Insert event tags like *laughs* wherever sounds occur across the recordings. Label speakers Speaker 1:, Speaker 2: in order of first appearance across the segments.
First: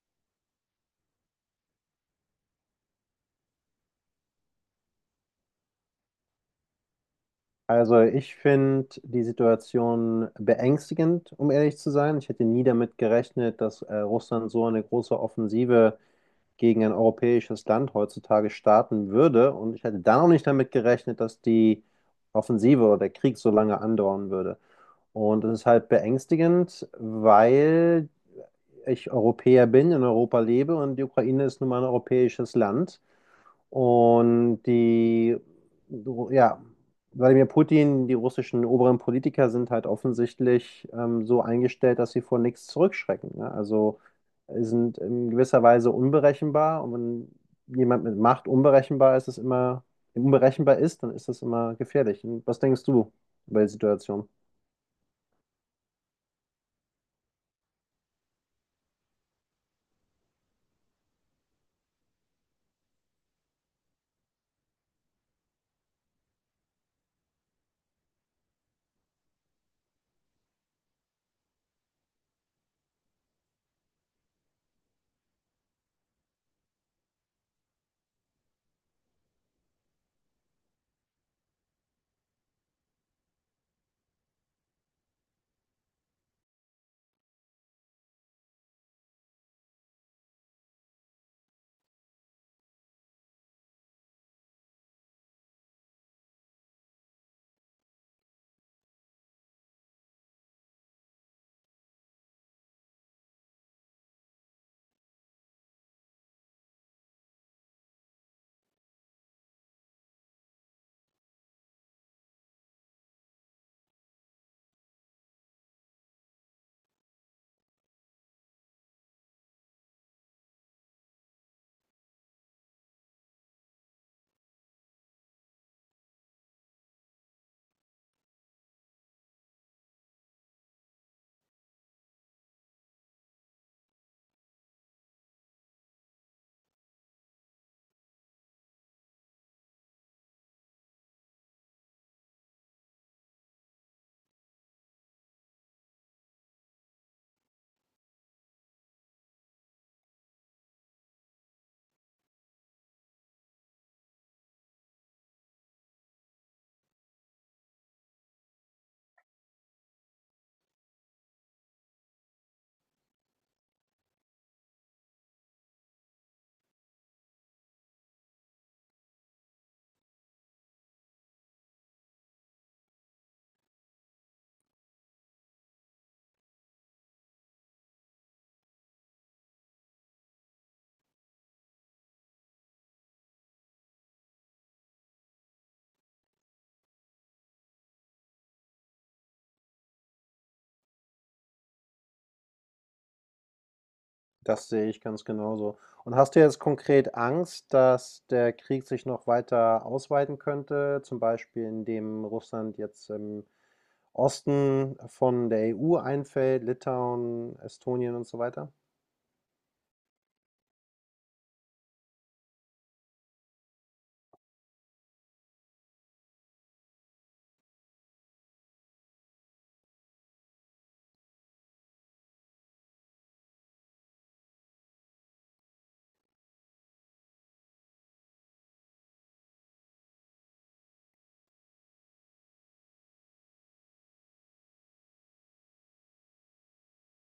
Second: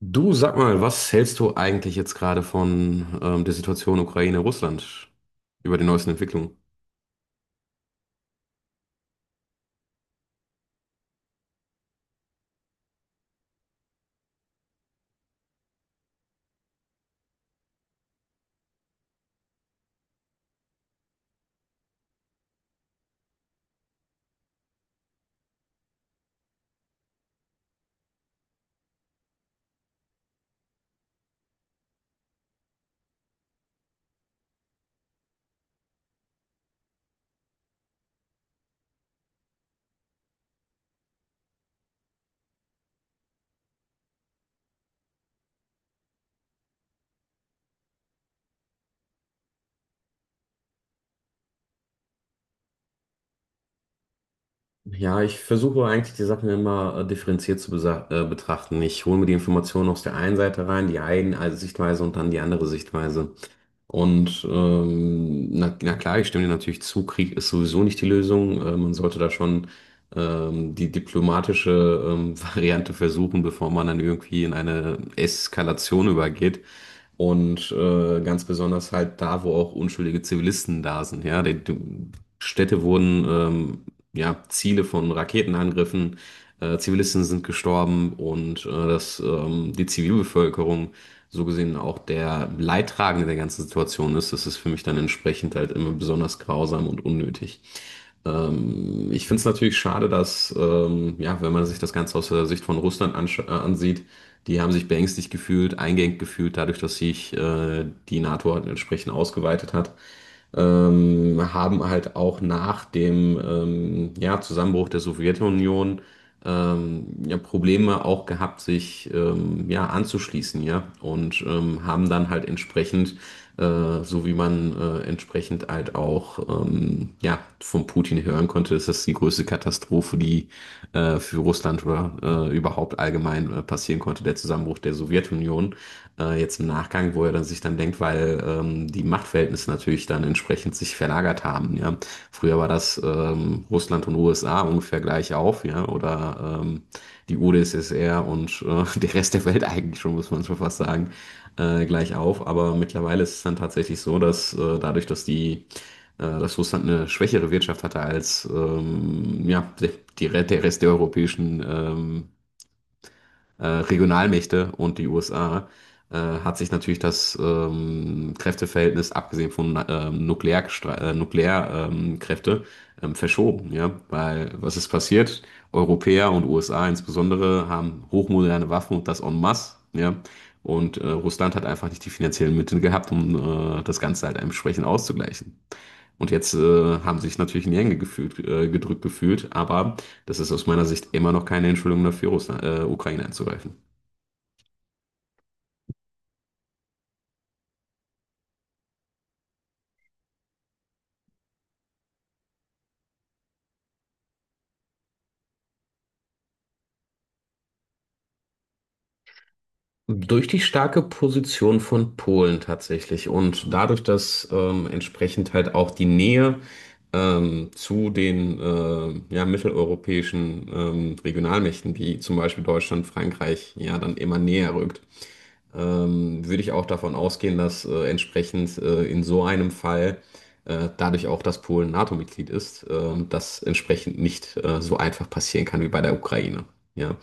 Speaker 1: Du, sag mal, was hältst du eigentlich jetzt gerade von der Situation Ukraine-Russland über die neuesten Entwicklungen?
Speaker 2: Also ich finde die Situation beängstigend, um ehrlich zu sein. Ich hätte nie damit gerechnet, dass Russland so eine große Offensive gegen ein europäisches Land heutzutage starten würde. Und ich hätte da noch nicht damit gerechnet, dass die Offensive oder der Krieg so lange andauern würde. Und es ist halt beängstigend, weil ich Europäer bin, in Europa lebe und die Ukraine ist nun mal ein europäisches Land. Und ja, Wladimir Putin, die russischen oberen Politiker sind halt offensichtlich so eingestellt, dass sie vor nichts zurückschrecken, ne? Also sind in gewisser Weise unberechenbar. Und wenn jemand mit Macht unberechenbar ist, dann ist das immer gefährlich. Und was denkst du über die Situation?
Speaker 1: Ja, ich versuche eigentlich die Sachen immer differenziert zu betrachten. Ich hole mir die Informationen aus der einen Seite rein, die eine also Sichtweise und dann die andere Sichtweise. Und na klar, ich stimme dir natürlich zu, Krieg ist sowieso nicht die Lösung. Man sollte da schon die diplomatische *laughs* Variante versuchen, bevor man dann irgendwie in eine Eskalation übergeht. Und ganz besonders halt da, wo auch unschuldige Zivilisten da sind. Ja, die Städte wurden ja, Ziele von Raketenangriffen, Zivilisten sind gestorben, und dass die Zivilbevölkerung so gesehen auch der Leidtragende der ganzen Situation ist, das ist für mich dann entsprechend halt immer besonders grausam und unnötig. Ich finde es natürlich schade, dass, ja, wenn man sich das Ganze aus der Sicht von Russland ansieht, die haben sich beängstigt gefühlt, eingeengt gefühlt, dadurch, dass sich die NATO halt entsprechend ausgeweitet hat, haben halt auch nach dem ja, Zusammenbruch der Sowjetunion ja, Probleme auch gehabt, sich ja, anzuschließen, ja, und haben dann halt entsprechend, so wie man entsprechend halt auch ja, von Putin hören konnte, ist das die größte Katastrophe, die für Russland oder überhaupt allgemein passieren konnte, der Zusammenbruch der Sowjetunion. Jetzt im Nachgang, wo er dann sich dann denkt, weil die Machtverhältnisse natürlich dann entsprechend sich verlagert haben. Ja. Früher war das Russland und USA ungefähr gleich auf, ja, oder die UdSSR und *laughs* der Rest der Welt, eigentlich schon, muss man schon fast sagen, gleich auf. Aber mittlerweile ist es dann tatsächlich so, dass dadurch, dass die dass Russland eine schwächere Wirtschaft hatte als ja, der Rest der europäischen Regionalmächte und die USA, hat sich natürlich das Kräfteverhältnis, abgesehen von Nuklearkräfte, Kräfte, verschoben. Ja? Weil was ist passiert? Europäer und USA insbesondere haben hochmoderne Waffen, und das en masse. Ja? Und Russland hat einfach nicht die finanziellen Mittel gehabt, um das Ganze halt entsprechend auszugleichen. Und jetzt haben sie sich natürlich in die Enge gefühlt, gedrückt gefühlt, aber das ist aus meiner Sicht immer noch keine Entschuldigung dafür, Ukraine anzugreifen.
Speaker 2: Das sehe ich ganz genauso. Und hast du jetzt konkret Angst, dass der Krieg sich noch weiter ausweiten könnte, zum Beispiel indem Russland jetzt im Osten von der EU einfällt, Litauen, Estonien und so weiter?
Speaker 1: Durch die starke Position von Polen tatsächlich und dadurch, dass entsprechend halt auch die Nähe zu den ja, mitteleuropäischen Regionalmächten wie zum Beispiel Deutschland, Frankreich ja dann immer näher rückt, würde ich auch davon ausgehen, dass entsprechend in so einem Fall dadurch auch, dass Polen NATO-Mitglied ist, das entsprechend nicht so einfach passieren kann wie bei der Ukraine. Ja.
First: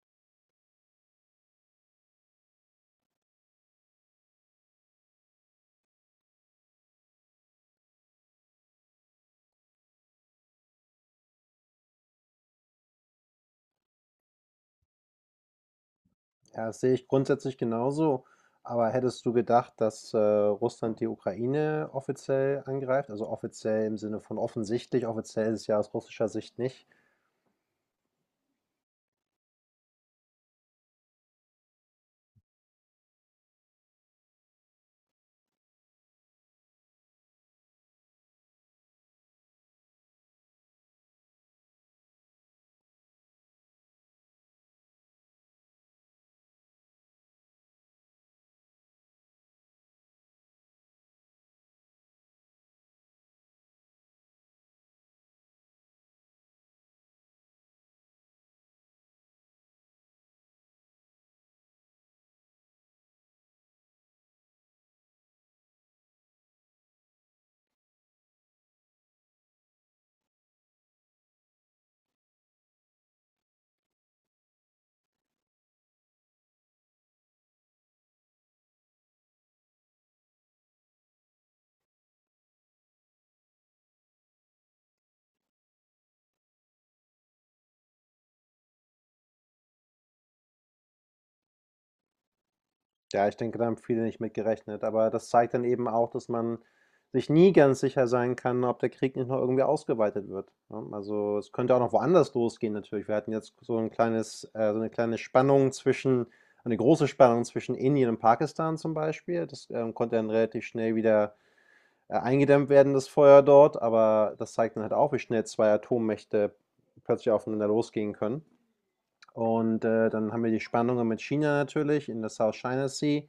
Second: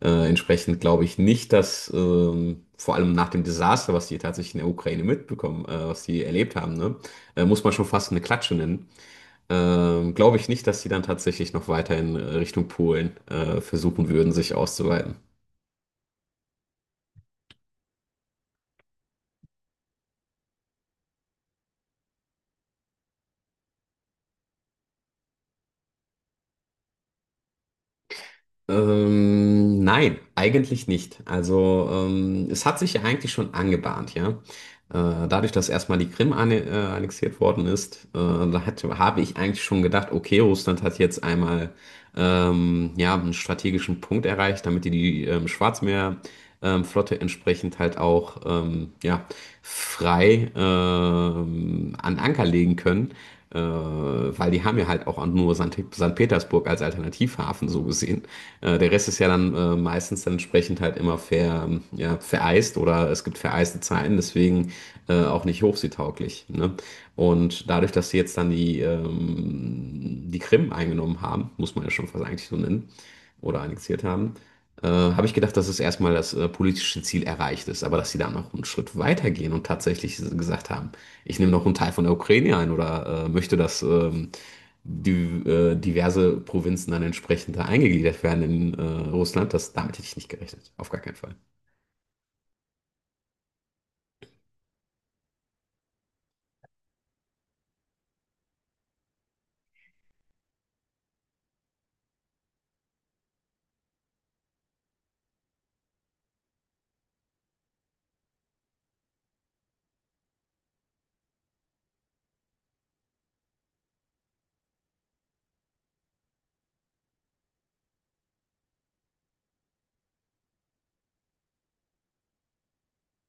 Speaker 1: Entsprechend glaube ich nicht, dass, vor allem nach dem Desaster, was die tatsächlich in der Ukraine mitbekommen, was die erlebt haben, ne, muss man schon fast eine Klatsche nennen. Glaube ich nicht, dass die dann tatsächlich noch weiter in Richtung Polen versuchen würden, sich auszuweiten.
Speaker 2: Ja, das sehe ich grundsätzlich genauso. Aber hättest du gedacht, dass Russland die Ukraine offiziell angreift? Also offiziell im Sinne von offensichtlich, offiziell ist es ja aus russischer Sicht nicht.
Speaker 1: Nein, eigentlich nicht. Also es hat sich ja eigentlich schon angebahnt, ja. Dadurch, dass erstmal die Krim annexiert worden ist, habe ich eigentlich schon gedacht, okay, Russland hat jetzt einmal ja, einen strategischen Punkt erreicht, damit die die Schwarzmeerflotte, Flotte entsprechend halt auch ja, frei an Anker legen können, weil die haben ja halt auch nur St. Petersburg als Alternativhafen so gesehen. Der Rest ist ja dann meistens dann entsprechend halt immer ja, vereist, oder es gibt vereiste Zeiten, deswegen auch nicht hochseetauglich. Ne? Und dadurch, dass sie jetzt dann die Krim eingenommen haben, muss man ja schon fast eigentlich so nennen, oder annexiert haben, habe ich gedacht, dass es erstmal das politische Ziel erreicht ist, aber dass sie da noch einen Schritt weitergehen und tatsächlich gesagt haben, ich nehme noch einen Teil von der Ukraine ein, oder möchte, dass die, diverse Provinzen dann entsprechend da eingegliedert werden in Russland, damit hätte ich nicht gerechnet. Auf gar keinen Fall.
Speaker 2: Ja, ich denke, da haben viele nicht mit gerechnet, aber das zeigt dann eben auch, dass man sich nie ganz sicher sein kann, ob der Krieg nicht noch irgendwie ausgeweitet wird, ne? Also, es könnte auch noch woanders losgehen natürlich. Wir hatten jetzt so 'n kleines so eine kleine Spannung zwischen eine große Spannung zwischen Indien und Pakistan zum Beispiel. Das konnte dann relativ schnell wieder eingedämmt werden, das Feuer dort, aber das zeigt dann halt auch, wie schnell 2 Atommächte plötzlich aufeinander losgehen können. Und dann haben wir die Spannungen mit China natürlich in der South China Sea.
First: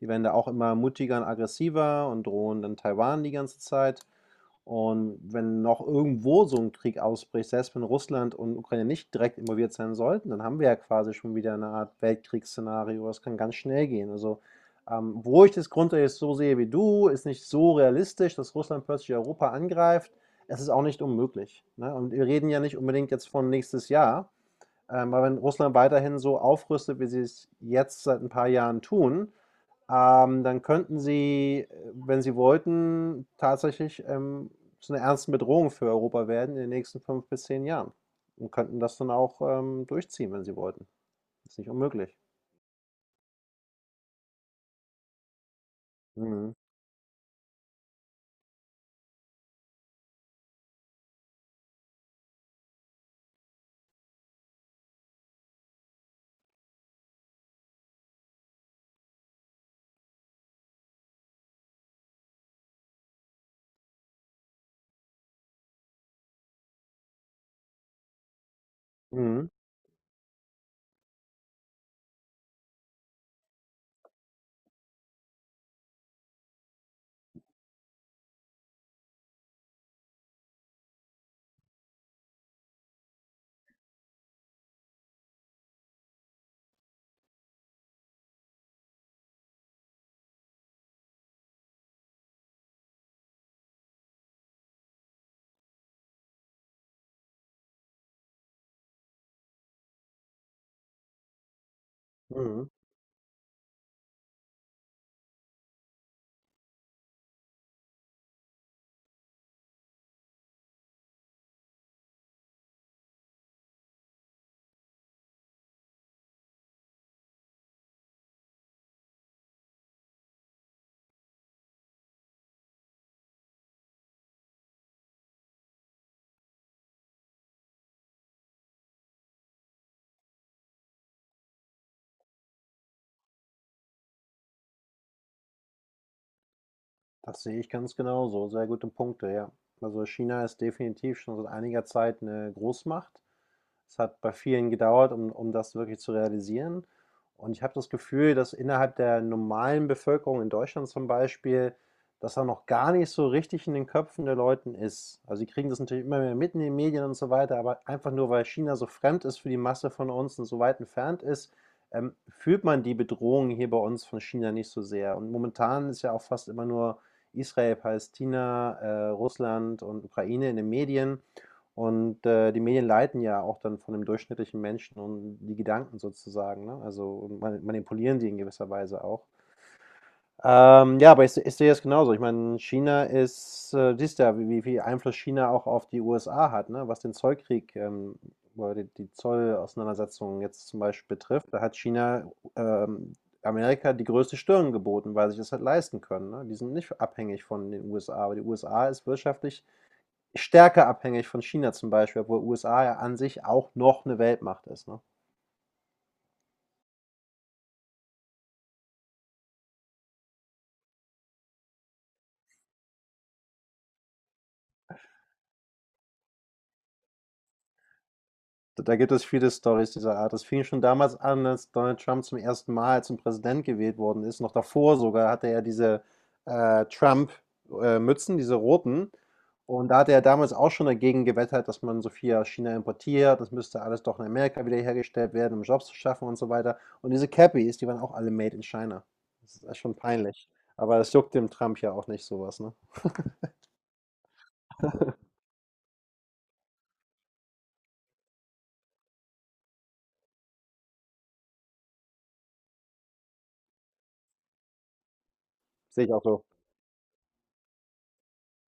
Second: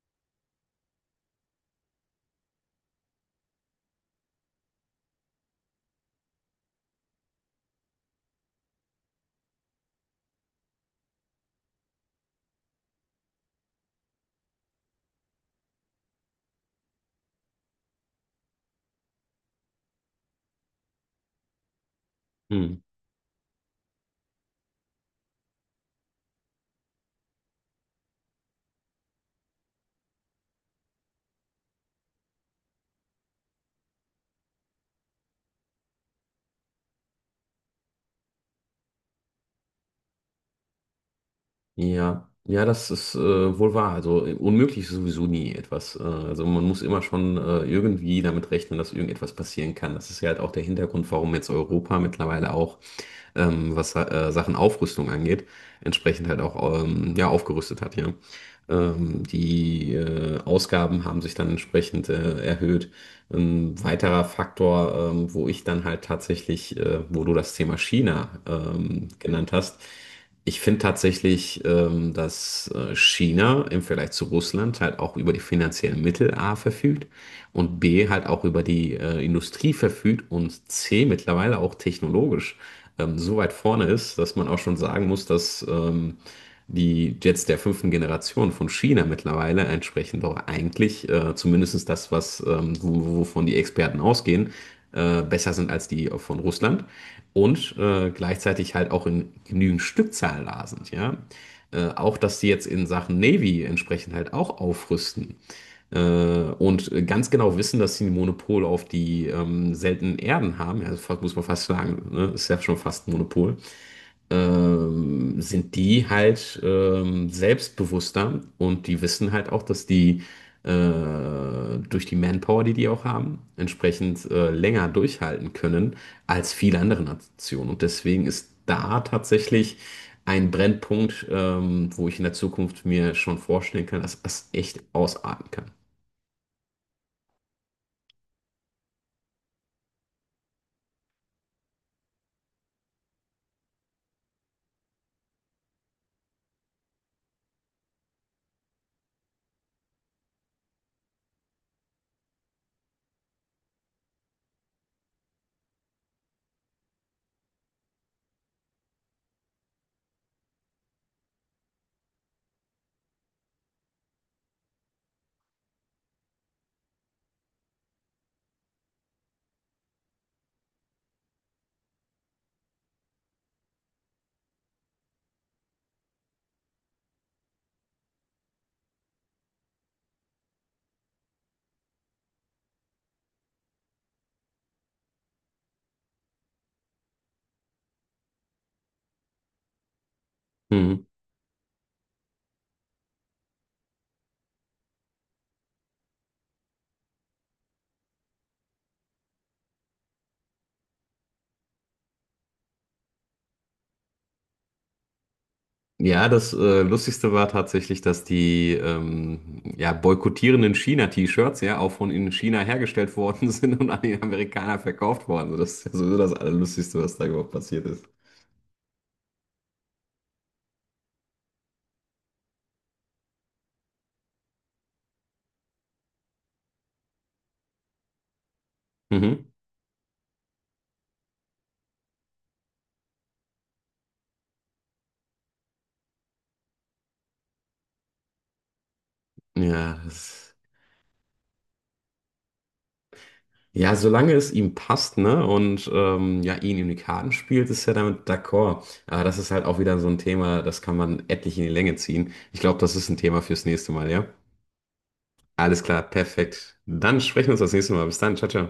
Speaker 2: Die werden da auch immer mutiger und aggressiver und drohen dann Taiwan die ganze Zeit. Und wenn noch irgendwo so ein Krieg ausbricht, selbst wenn Russland und Ukraine nicht direkt involviert sein sollten, dann haben wir ja quasi schon wieder eine Art Weltkriegsszenario. Das kann ganz schnell gehen. Also, wo ich das grundsätzlich so sehe wie du, ist nicht so realistisch, dass Russland plötzlich Europa angreift. Es ist auch nicht unmöglich. Ne? Und wir reden ja
Speaker 1: Hm.
Speaker 2: nicht unbedingt jetzt von nächstes Jahr, weil wenn Russland weiterhin so aufrüstet, wie sie es jetzt seit ein paar Jahren tun, dann könnten sie, wenn sie wollten, tatsächlich zu einer ernsten Bedrohung für Europa werden in den nächsten fünf bis zehn Jahren. Und könnten das dann auch durchziehen, wenn sie wollten. Ist nicht unmöglich.
Speaker 1: Ja, ja, das ist wohl wahr. Also unmöglich ist sowieso nie etwas. Also
Speaker 2: Mhm.
Speaker 1: man muss immer schon irgendwie damit rechnen, dass irgendetwas passieren kann. Das ist ja halt auch der Hintergrund, warum jetzt Europa mittlerweile auch, was Sachen Aufrüstung angeht, entsprechend halt auch ja, aufgerüstet hat, ja. Die Ausgaben haben sich dann entsprechend erhöht. Ein weiterer Faktor, wo ich dann halt tatsächlich, wo du das Thema China
Speaker 2: Mhm.
Speaker 1: genannt hast: ich finde tatsächlich, dass China im Vergleich zu Russland halt auch über die finanziellen Mittel A verfügt, und B halt auch über die Industrie verfügt, und C mittlerweile auch technologisch so weit vorne ist, dass man auch schon sagen muss, dass die Jets der fünften Generation von China mittlerweile entsprechen doch eigentlich, zumindest das, wovon die Experten ausgehen, besser sind als die von Russland und gleichzeitig halt auch in genügend Stückzahl da sind, ja. Auch, dass sie jetzt
Speaker 2: Mhm.
Speaker 1: in Sachen Navy entsprechend halt auch aufrüsten und ganz genau wissen, dass sie ein Monopol auf die seltenen Erden haben. Ja, das muss man fast sagen, ne? Ist ja schon fast ein Monopol. Sind die halt selbstbewusster, und die wissen halt auch, dass die durch die Manpower, die die auch haben, entsprechend länger durchhalten können als viele andere Nationen. Und deswegen ist da tatsächlich ein Brennpunkt, wo ich in der Zukunft mir schon vorstellen kann, dass das echt ausarten
Speaker 2: Das sehe ich ganz genauso. Sehr gute Punkte, ja. Also China ist definitiv schon seit einiger Zeit eine Großmacht. Es hat bei vielen gedauert, um das wirklich zu realisieren. Und ich habe das Gefühl, dass innerhalb der normalen Bevölkerung in Deutschland zum Beispiel, dass da noch gar nicht so richtig in den Köpfen der Leuten ist. Also sie kriegen das natürlich immer mehr mit in den Medien und so weiter, aber einfach nur weil China so fremd ist für die Masse von uns und so weit entfernt ist, fühlt man die Bedrohung hier bei uns von China nicht so sehr. Und momentan ist ja auch fast immer nur Israel, Palästina, Russland und Ukraine in den Medien. Und die Medien leiten ja auch dann von dem durchschnittlichen Menschen und die Gedanken sozusagen, ne? Also und manipulieren die in gewisser Weise auch. Ja, aber ich sehe es genauso. Ich meine, China ist, siehst du ja, wie viel Einfluss China auch auf die USA hat, ne? Was den Zollkrieg oder die Zollauseinandersetzungen jetzt zum
Speaker 1: kann.
Speaker 2: Beispiel betrifft. Da hat China Amerika die größte Stirn geboten, weil sie sich das halt leisten können, ne? Die sind nicht abhängig von den USA, aber die USA ist wirtschaftlich stärker abhängig von China zum Beispiel, obwohl USA ja an sich auch noch eine Weltmacht ist, ne?
Speaker 1: Ja, das Lustigste war tatsächlich, dass die ja, boykottierenden China-T-Shirts ja auch von in China hergestellt worden *laughs* sind und an die Amerikaner verkauft worden. Also das ist ja sowieso das Allerlustigste, was da überhaupt passiert ist.
Speaker 2: Da gibt es viele Storys dieser Art. Das fing schon damals an, als Donald Trump zum ersten Mal zum Präsident gewählt worden ist. Noch davor sogar hatte er diese Trump, Mützen, diese roten.
Speaker 1: Mhm.
Speaker 2: Und da hatte er damals auch schon dagegen gewettert, dass man so viel aus China importiert. Das müsste alles doch in Amerika wieder hergestellt werden, um Jobs zu schaffen und so weiter. Und diese Cappies, die waren auch alle made in China. Das ist echt
Speaker 1: Ja,
Speaker 2: schon peinlich.
Speaker 1: das,
Speaker 2: Aber das juckt dem Trump ja auch nicht so was, ne?
Speaker 1: ja, solange es ihm passt, ne, und ja, ihn in die Karten spielt, ist er damit d'accord. Aber das ist halt auch wieder so ein Thema, das kann man etlich in die Länge ziehen. Ich glaube, das ist ein Thema fürs nächste Mal, ja? Alles klar,
Speaker 2: Sehe ich auch so.
Speaker 1: perfekt. Dann sprechen wir uns das nächste Mal. Bis dann, ciao, ciao.